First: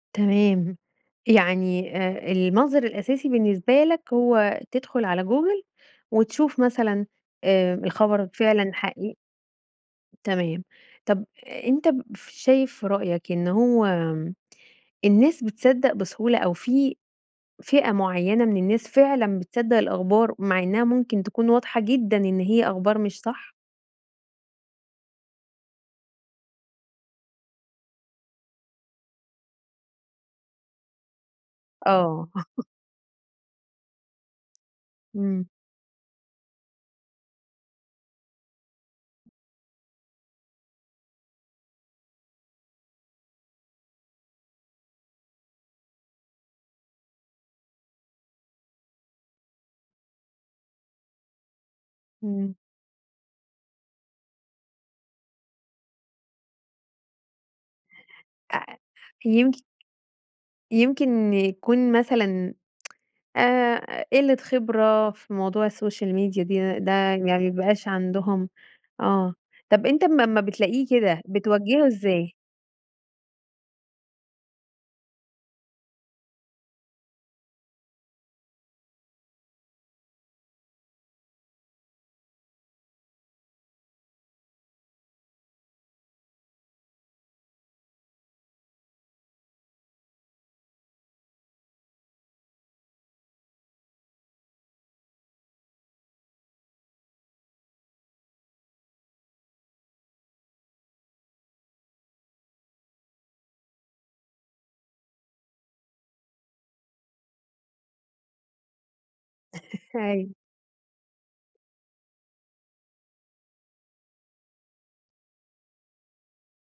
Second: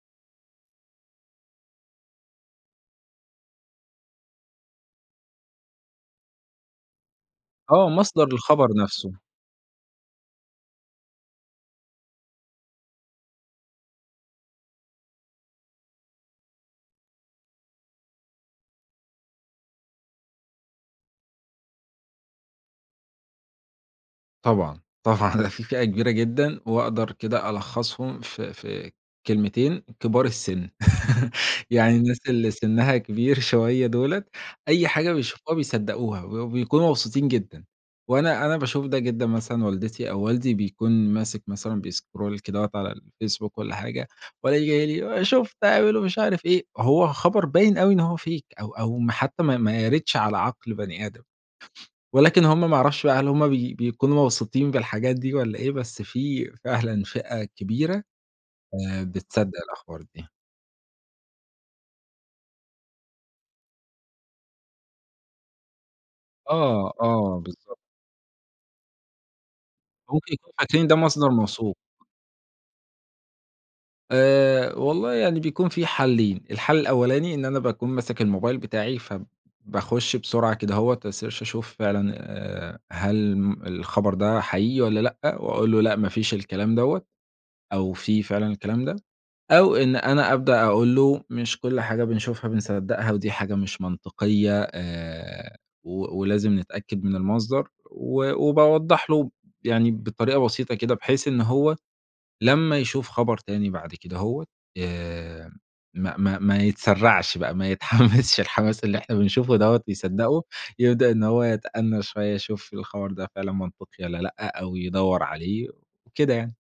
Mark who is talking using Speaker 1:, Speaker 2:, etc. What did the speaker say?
Speaker 1: تمام. يعني آآ المنظر الأساسي بالنسبة لك هو تدخل على Google وتشوف مثلًا آآ
Speaker 2: آه، مصدر
Speaker 1: الخبر
Speaker 2: الخبر
Speaker 1: فعلًا
Speaker 2: نفسه.
Speaker 1: حقيقي؟ تمام. طَب أنت شايف في رأيك إن هو الناس بتصدق بسهولة، أو في فئة معيَّنة من الناس فعلًا بتصدق الأخبار مع إنها ممكن تكون واضحة جدًا إن هي أخبار مش صح؟
Speaker 2: طبعًا، طبعًا، ده في فئة كبيرة جدًا، وأقدر كده ألخصهم في في كلمتين: كبار السن. يعني الناس
Speaker 1: آه.
Speaker 2: اللي سنها كبير شوية دُوّلة، أي حاجة
Speaker 1: امم.
Speaker 2: بيشوفوها بيصدّقوها، و وبيكونوا مبسوطين جدًا. وأنا أنا باشوف ده جدًا مثلًا والدتي أو والدي بيكون ماسك مثلًا بيscroll كدهوة على الFacebook والّا حاجة، والاقيه جاي لي: "شُفت هبعملوا مش عارف إيه." هو خبر باين أوي إن هو fake أو أو ما حتى ما ما يَرِدش على عقل بني آدم، ولكن
Speaker 1: امم.
Speaker 2: هُم ما أعرفش بقى هل هُم بي بيكونوا مبسوطين بالحاجات دي والّا إيه، بس في فعلًا فئة كبيرة،
Speaker 1: أ أ
Speaker 2: آآ، بتصدق
Speaker 1: يمكن
Speaker 2: الأخبار دي.
Speaker 1: يمكن يكون مثلًا آآ قِلّة خبرة في موضوع الSocial Media دي، ده
Speaker 2: آه،
Speaker 1: يعني ما
Speaker 2: آه، بالضبط.
Speaker 1: بيبقاش عندهم آه. طَب أنت ما
Speaker 2: ممكن
Speaker 1: أما
Speaker 2: يكونوا
Speaker 1: بتلاقيه
Speaker 2: فاكرين ده
Speaker 1: كده
Speaker 2: مصدر موثوق.
Speaker 1: بتوجّهه إزاي؟
Speaker 2: آآ والله يعني بيكون في حلّين. الحل الأولاني إن أنا باكون ماسك الموبايل بتاعي، فباخش بسرعة كدهوّة، أsearch أشوف فعلًا آآ هل م الخبر ده حقيقي والّا لأ، وأقول له: "لأ، ما فيش الكلام دوّة." أو في فعلًا الكلام ده. أو إن أنا أبدأ أقول له: "مش كل حاجة بنشوفها بنصدقها، ودي حاجة مش منطقية، آآ و ولازم نتأكد من المصدر." و وباوضح له، يعني بطريقة بسيطة كده، بحيث إن هو لمّا يشوف خبر تاني بعد كدهوّة آآ ما ما ما يتسرعش بقى، ما يتحمسش الحماس اللي إحنا بنشوفه دوّة
Speaker 1: أيوه.
Speaker 2: ويصدقه. يبدأ إن هو يتأنَّى شوية، يشوف الخبر ده فعلًا منطقي والّا لأ، أو يدوّر عليه، وكده يعني.